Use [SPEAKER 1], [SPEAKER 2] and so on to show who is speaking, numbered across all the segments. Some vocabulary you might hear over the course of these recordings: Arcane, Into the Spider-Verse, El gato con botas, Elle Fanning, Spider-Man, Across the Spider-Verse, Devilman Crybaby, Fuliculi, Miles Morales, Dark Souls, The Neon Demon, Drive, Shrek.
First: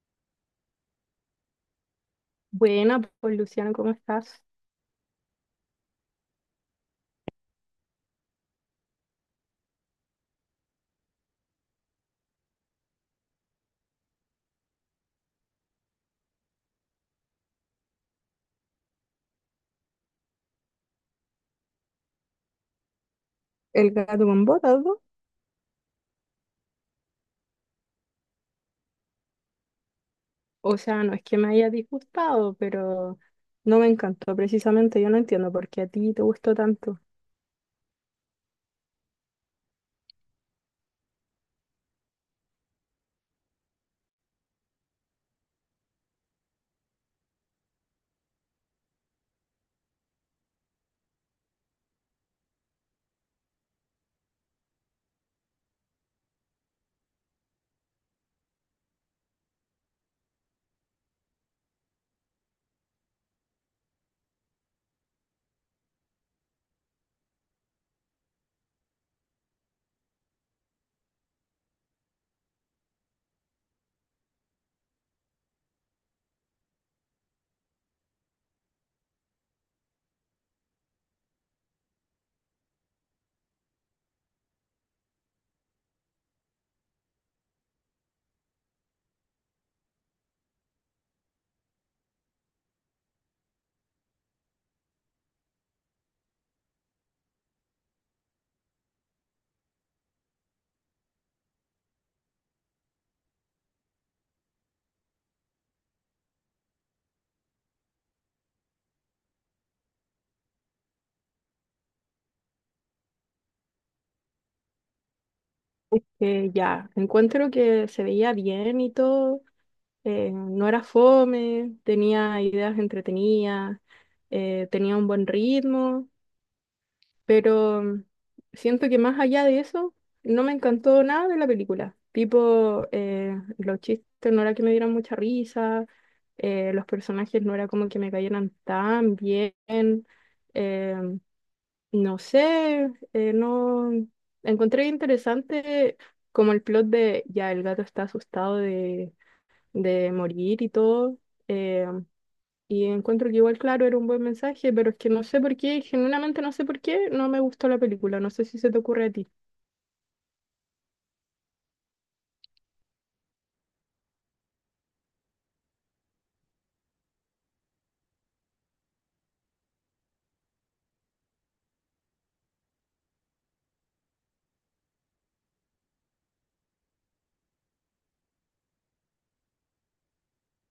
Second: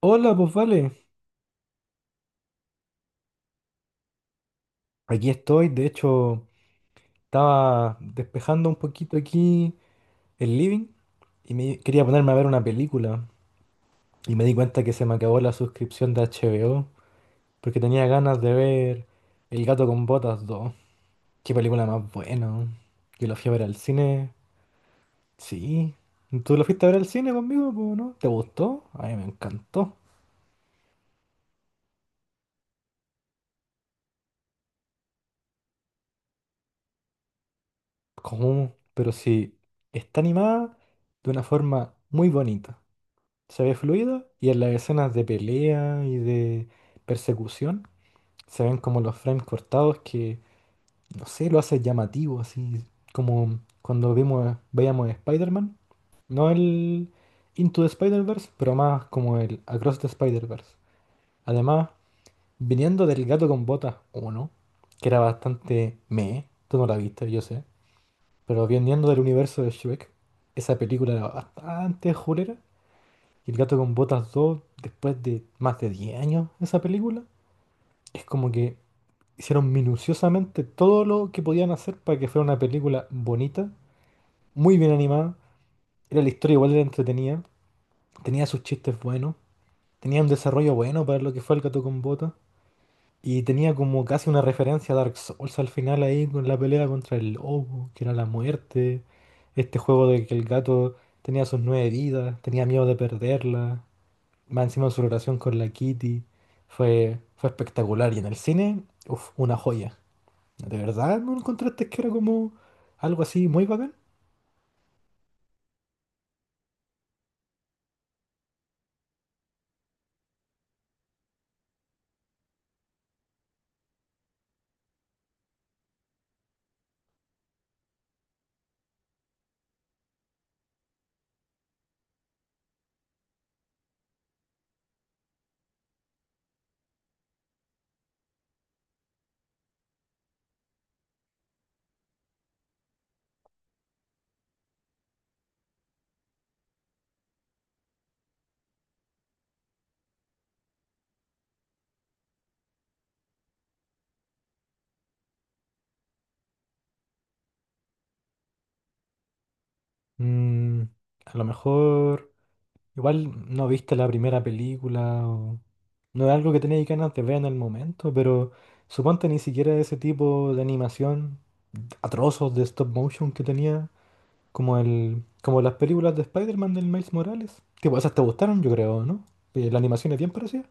[SPEAKER 1] Hola, pues vale.
[SPEAKER 2] Buena, pues Luciano, ¿cómo estás?
[SPEAKER 1] Aquí estoy, de hecho, estaba despejando un poquito aquí el living y me quería ponerme a ver una película y me di cuenta que se me acabó la suscripción de HBO porque tenía ganas de ver El gato con botas dos. Qué película más buena, ¿no? Yo la fui a ver al
[SPEAKER 2] El gato
[SPEAKER 1] cine.
[SPEAKER 2] con botas, ¿no?
[SPEAKER 1] Sí. ¿Tú la fuiste a ver al cine conmigo, pues, no? ¿Te gustó? A mí me encantó.
[SPEAKER 2] O sea, no es que me haya disgustado, pero no me encantó precisamente. Yo no entiendo por qué a ti te gustó tanto.
[SPEAKER 1] ¿Cómo? Pero sí, está animada de una forma muy bonita. Se ve fluido y en las escenas de pelea y de persecución se ven como los frames cortados que, no sé, lo hace llamativo, así como cuando veíamos Spider-Man. No el Into the Spider-Verse, pero más como el Across the Spider-Verse. Además, viniendo del gato con botas 1, que era bastante meh, tú no la viste, yo sé, pero viniendo del universo de Shrek, esa película era bastante julera. Y El gato con botas dos, después de más de 10 años esa película, es como que hicieron minuciosamente todo lo que podían hacer para que fuera una película bonita, muy bien animada. Era la historia, igual era entretenida, tenía sus chistes buenos, tenía un desarrollo bueno para lo que fue El gato con botas. Y tenía como casi una referencia a Dark Souls al final ahí con la pelea contra el lobo, que era la muerte. Este juego de que el gato tenía sus nueve vidas, tenía miedo de perderla. Más encima su relación con la Kitty fue espectacular. Y en el cine, uf, una joya. ¿De verdad no encontraste que era como algo así muy bacán?
[SPEAKER 2] Ya, encuentro que se veía bien y todo, no era fome, tenía ideas entretenidas, tenía un buen ritmo. Pero siento que más allá de eso, no me encantó nada de la película. Tipo, los chistes no era que me dieran mucha risa, los personajes no era como que me cayeran tan bien. eh, no sé, no encontré interesante como el plot de ya el gato está asustado de morir y todo. eh, y encuentro que igual, claro, era un buen mensaje, pero es que no sé por qué, genuinamente no sé por qué, no me gustó la película. No sé si se te ocurre a ti.
[SPEAKER 1] Mm, a lo mejor igual no viste la primera película o no es algo que tenías ganas de ver en el momento, pero suponte ni siquiera ese tipo de animación atrozos de stop motion que tenía, como las películas de Spider-Man del Miles Morales. Tipo, esas te gustaron, yo creo, ¿no? La animación es bien parecida.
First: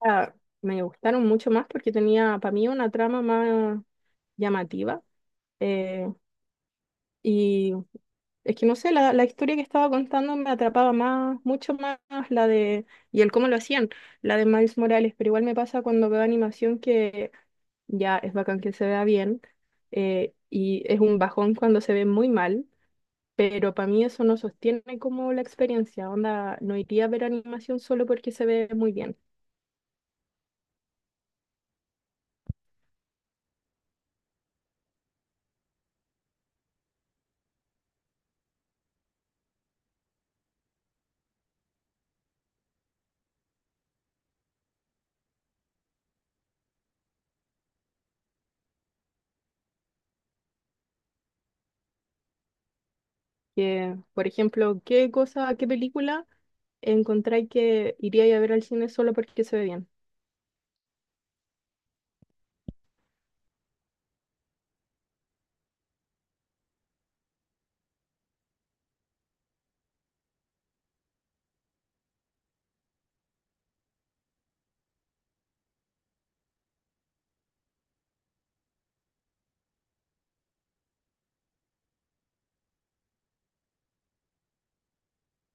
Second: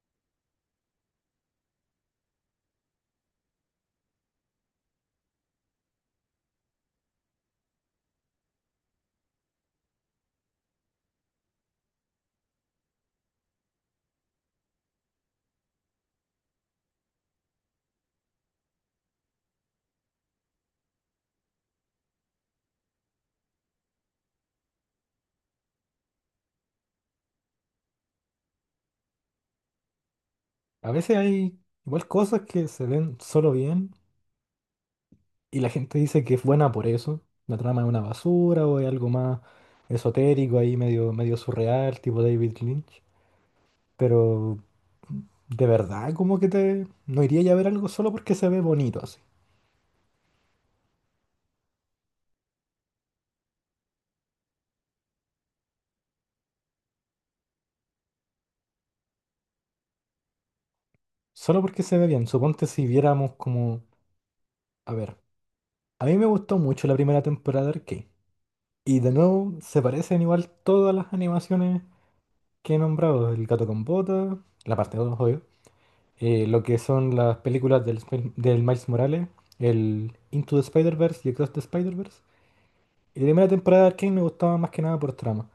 [SPEAKER 2] Ah, me gustaron mucho más porque tenía para mí una trama más llamativa. eh, y es que no sé, la historia que estaba contando me atrapaba más, mucho más la de, y el cómo lo hacían, la de Miles Morales. Pero igual me pasa cuando veo animación que ya es bacán que se vea bien. Y es un bajón cuando se ve muy mal. Pero para mí eso no sostiene como la experiencia. Onda, no iría a ver animación solo porque se ve muy bien.
[SPEAKER 1] A veces hay igual cosas que se ven solo bien y la gente dice que es buena por eso. La trama es una basura o es algo más esotérico ahí, medio surreal, tipo David Lynch. Pero de verdad, como que te... No iría ya a ver algo solo porque se ve bonito así.
[SPEAKER 2] Que, por ejemplo, ¿qué cosa, qué película encontráis que iría a ver al cine solo porque se ve bien?
[SPEAKER 1] Solo porque se ve bien. Suponte si viéramos como... A ver, a mí me gustó mucho la primera temporada de Arcane. Y de nuevo se parecen igual todas las animaciones que he nombrado. El gato con botas, la parte 2, lo que son las películas del Miles Morales, el Into the Spider-Verse y Across the Spider-Verse. Y la primera temporada de Arcane me gustaba más que nada por trama.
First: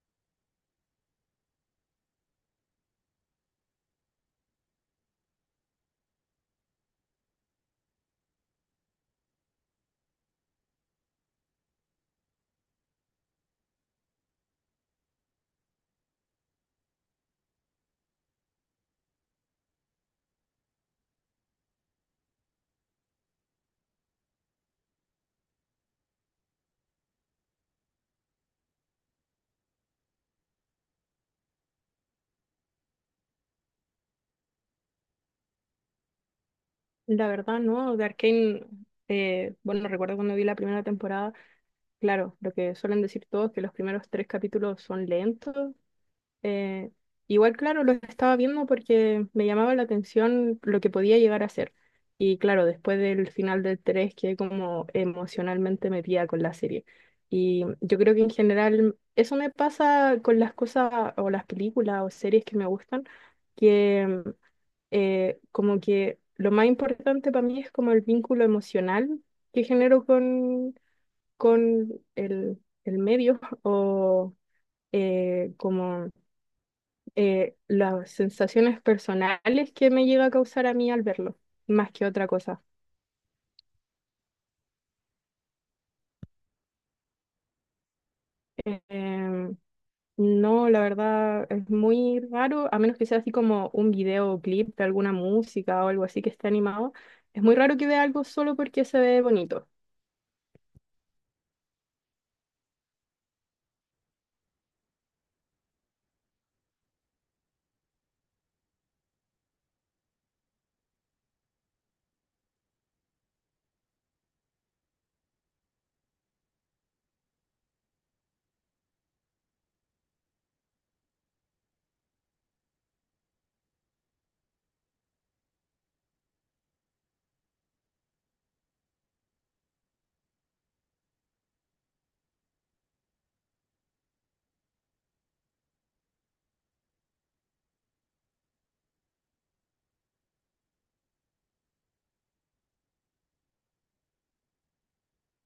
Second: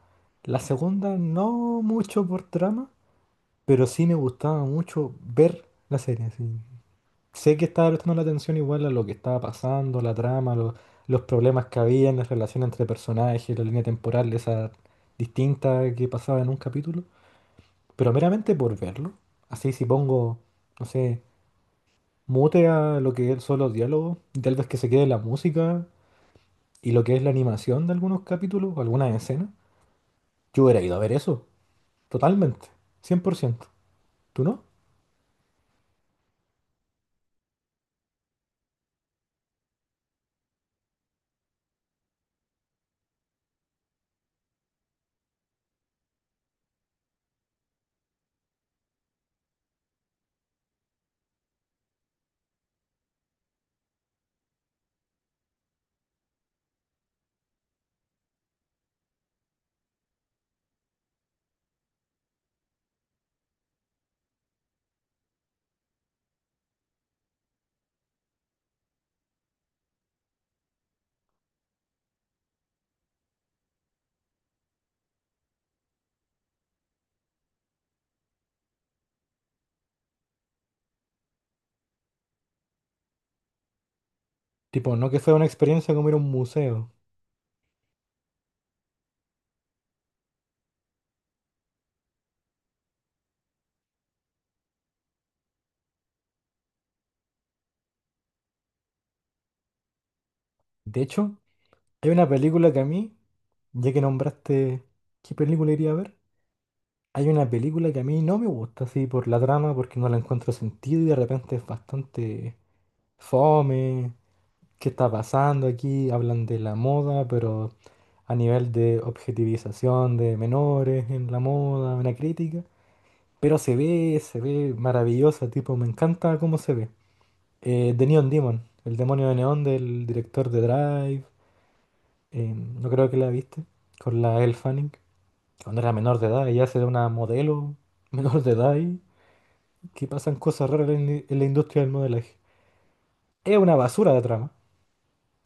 [SPEAKER 1] La segunda no mucho por trama, pero sí me gustaba mucho ver la serie. Sí. Sé que estaba prestando la atención igual a lo que estaba pasando, la trama, los problemas que había en la relación entre personajes, la línea temporal esa distinta que pasaba en un capítulo. Pero meramente por verlo. Así si pongo, no sé, mute a lo que son los diálogos, y tal vez que se quede la música y lo que es la animación de algunos capítulos o algunas escenas. Yo hubiera ido a ver eso, totalmente, cien por ciento. ¿Tú no?
[SPEAKER 2] La verdad, no. De Arcane, bueno, recuerdo cuando vi la primera temporada, claro, lo que suelen decir todos, que los primeros tres capítulos son lentos. Eh, Igual, claro, lo estaba viendo porque me llamaba la atención lo que podía llegar a ser. Y claro, después del final del 3 quedé como emocionalmente metida con la serie. Y yo creo que en general eso me pasa con las cosas o las películas o series que me gustan, que como que lo más importante para mí es como el vínculo emocional que genero con el medio o como las sensaciones personales que me llega a causar a mí al verlo, más que otra cosa.
[SPEAKER 1] Tipo, no que fuera una experiencia como ir a un museo.
[SPEAKER 2] Eh, em, no, la verdad es muy raro, a menos que sea así como un videoclip de alguna música o algo así que esté animado. Es muy raro que vea algo solo porque se ve bonito.
[SPEAKER 1] De hecho, hay una película que a mí, ya que nombraste qué película iría a ver, hay una película que a mí no me gusta así por la trama, porque no la encuentro sentido y de repente es bastante fome. Qué está pasando aquí, hablan de la moda, pero a nivel de objetivización de menores en la moda, una crítica. Pero se ve maravillosa, tipo, me encanta cómo se ve. The Neon Demon, el demonio de neón del director de Drive, no creo que la viste, con la Elle Fanning, cuando era menor de edad, ella se una modelo menor de edad y que pasan cosas raras en la industria del modelaje. Es una basura de trama,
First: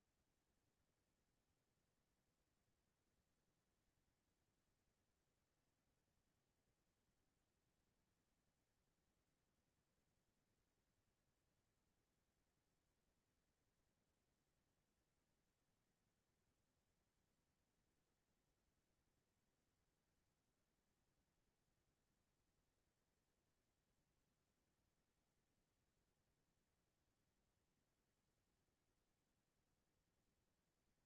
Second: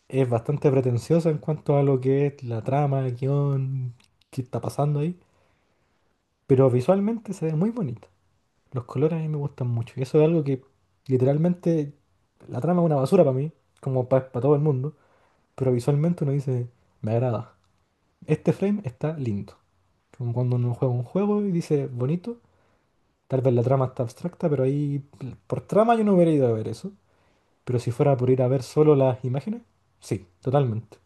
[SPEAKER 1] es bastante pretenciosa en cuanto a lo que es la trama, el guión, qué está pasando ahí, pero visualmente se ve muy bonita. Los colores a mí me gustan mucho y eso es algo que literalmente la trama es una basura para mí, como para todo el mundo, pero visualmente uno dice, me agrada. Este frame está lindo. Como cuando uno juega un juego y dice, bonito, tal vez la trama está abstracta, pero ahí por trama yo no hubiera ido a ver eso. Pero si fuera por ir a ver solo las imágenes, sí, totalmente.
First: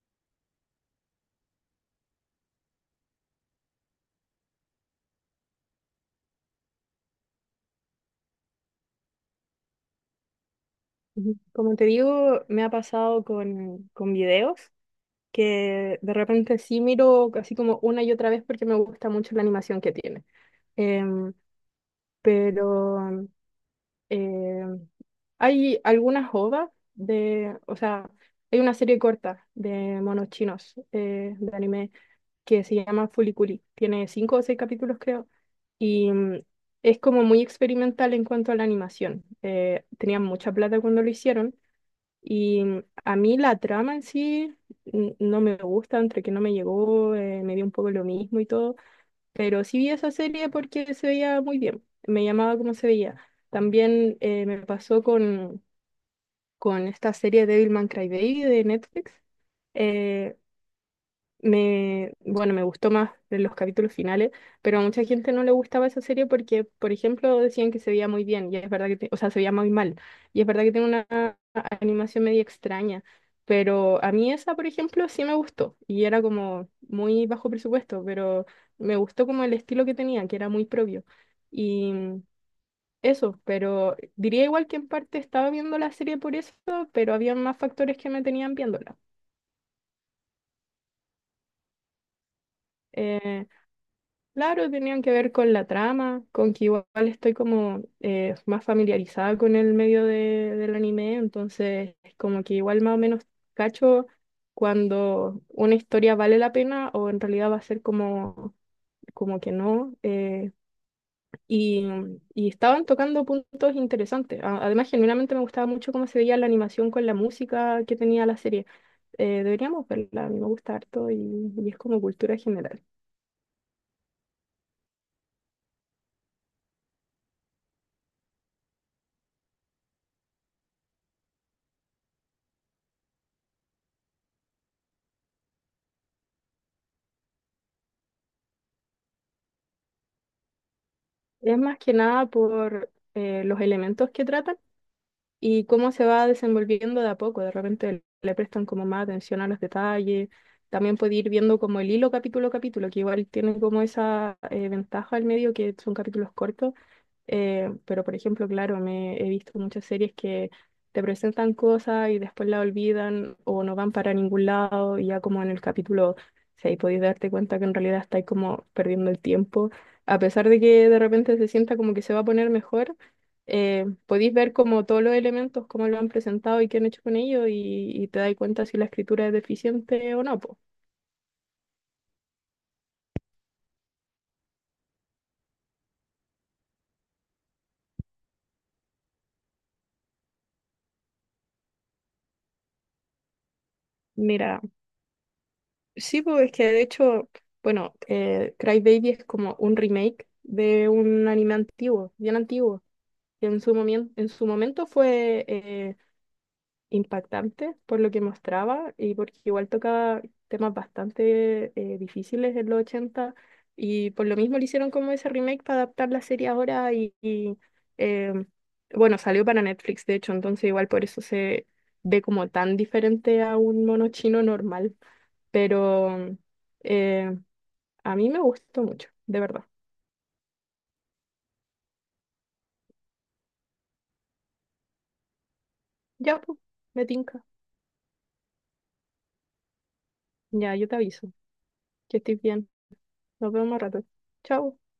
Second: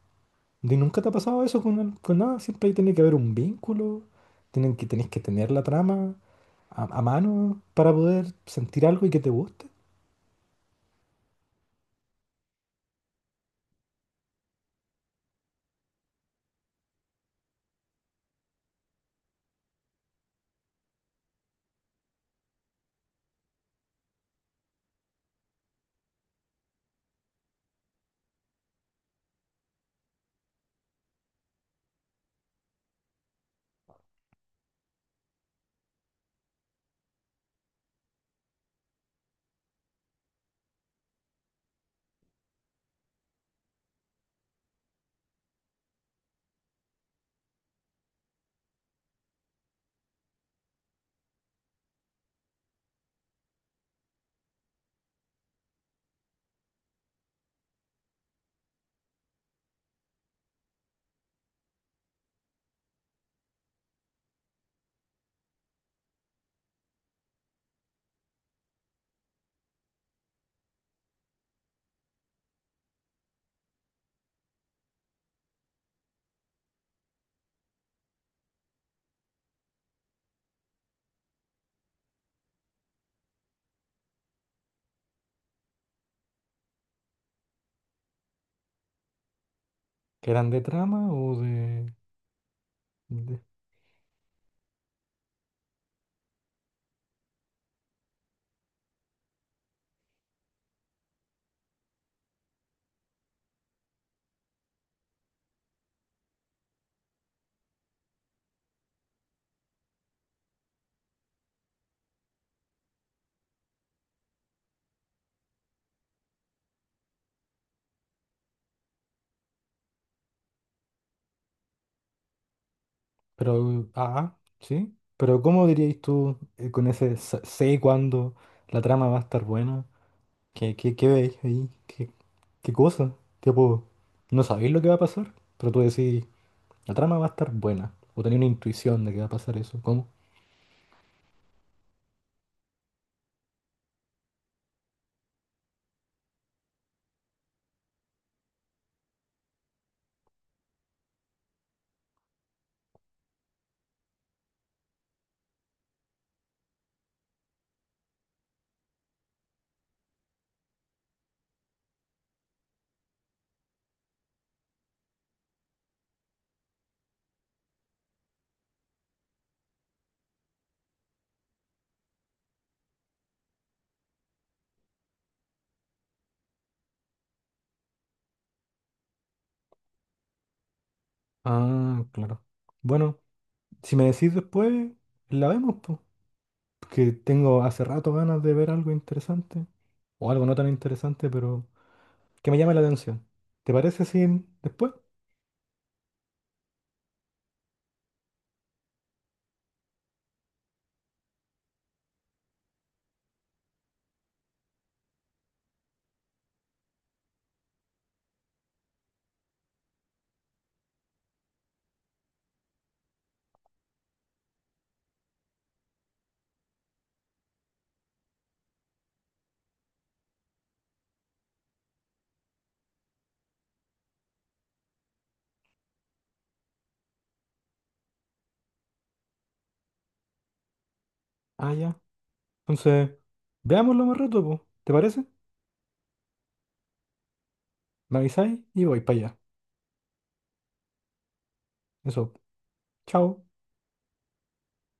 [SPEAKER 1] ¿Y nunca te ha pasado eso con, con nada? Siempre ahí tiene que haber un vínculo, tenés que tener la trama a mano para poder sentir algo y que te guste.
[SPEAKER 2] Ujú. Como te digo, me ha pasado con videos que de repente sí miro así como una y otra vez porque me gusta mucho la animación que tiene. Em, pero em, hay algunas OVAs de, o sea, hay una serie corta de monos chinos, de anime, que se llama Fuliculi. Tiene cinco o seis capítulos, creo, y es como muy experimental en cuanto a la animación. Tenían mucha plata cuando lo hicieron y a mí la trama en sí no me gusta, entre que no me llegó, me dio un poco lo mismo y todo, pero sí vi esa serie porque se veía muy bien, me llamaba como se veía. También me pasó con esta serie Devilman Crybaby de Netflix. Eh, bueno, me gustó más de los capítulos finales, pero a mucha gente no le gustaba esa serie porque, por ejemplo, decían que se veía muy bien, y es verdad que, te- o sea, se veía muy mal, y es verdad que tiene una animación medio extraña, pero a mí esa, por ejemplo, sí me gustó, y era como muy bajo presupuesto, pero me gustó como el estilo que tenía, que era muy propio. Eso, pero diría igual que en parte estaba viendo la serie por eso, pero había más factores que me tenían viéndola.
[SPEAKER 1] ¿Que eran de trama o de...? de-
[SPEAKER 2] Eh, claro, tenían que ver con la trama, con que igual estoy como más familiarizada con el medio del anime, entonces es como que igual más o menos cacho cuando una historia vale la pena o en realidad va a ser como, como que no. Y, y estaban tocando puntos interesantes. A- Además, genuinamente me gustaba mucho cómo se veía la animación con la música que tenía la serie. Deberíamos verla, a mí me gusta harto y es como cultura general.
[SPEAKER 1] Pero, ah, sí. Pero ¿cómo diríais tú, con ese sé cuándo la trama va a estar buena? Qué veis ahí? Qué cosa? Tipo, no sabéis lo que va a pasar, pero tú decís, la trama va a estar buena. O tenéis una intuición de que va a pasar eso. ¿Cómo?
[SPEAKER 2] Es más que nada por los elementos que tratan y cómo se va desenvolviendo de a poco. De repente le prestan como más atención a los detalles. También puede ir viendo como el hilo capítulo a capítulo, que igual tiene como esa ventaja al medio que son capítulos cortos. Pero, por ejemplo, claro, me he visto muchas series que te presentan cosas y después la olvidan o no van para ningún lado y ya como en el capítulo 6 podéis darte cuenta que en realidad estáis como perdiendo el tiempo. A pesar de que de repente se sienta como que se va a poner mejor, podéis ver como todos los elementos, cómo lo han presentado y qué han hecho con ellos y te dais cuenta si la escritura es deficiente o no, po.
[SPEAKER 1] Ah, claro. Bueno. Si me decís después, la vemos, pues. Que tengo hace rato ganas de ver algo interesante. O algo no tan interesante, pero que me llame la atención. ¿Te parece si
[SPEAKER 2] Mira,
[SPEAKER 1] después?
[SPEAKER 2] sí, pues es que de hecho, bueno, Cry Baby es como un remake de un anime antiguo, bien antiguo, que en su en su momento fue impactante por lo que mostraba y porque igual tocaba temas bastante difíciles en los 80, y por lo mismo le hicieron como ese remake para adaptar la serie ahora y, y, em, bueno, salió para Netflix de hecho, entonces igual por eso se ve como tan diferente a un mono chino normal. Pero eh, a mí me gustó mucho, de verdad.
[SPEAKER 1] Ah, ya. Entonces, veámoslo más rato, pues. ¿Te parece?
[SPEAKER 2] Ya, pues, me tinca.
[SPEAKER 1] Me avisáis y voy para allá.
[SPEAKER 2] Ya, yo te aviso que
[SPEAKER 1] Eso.
[SPEAKER 2] estoy bien.
[SPEAKER 1] Chao.
[SPEAKER 2] Nos vemos más rato. Chao.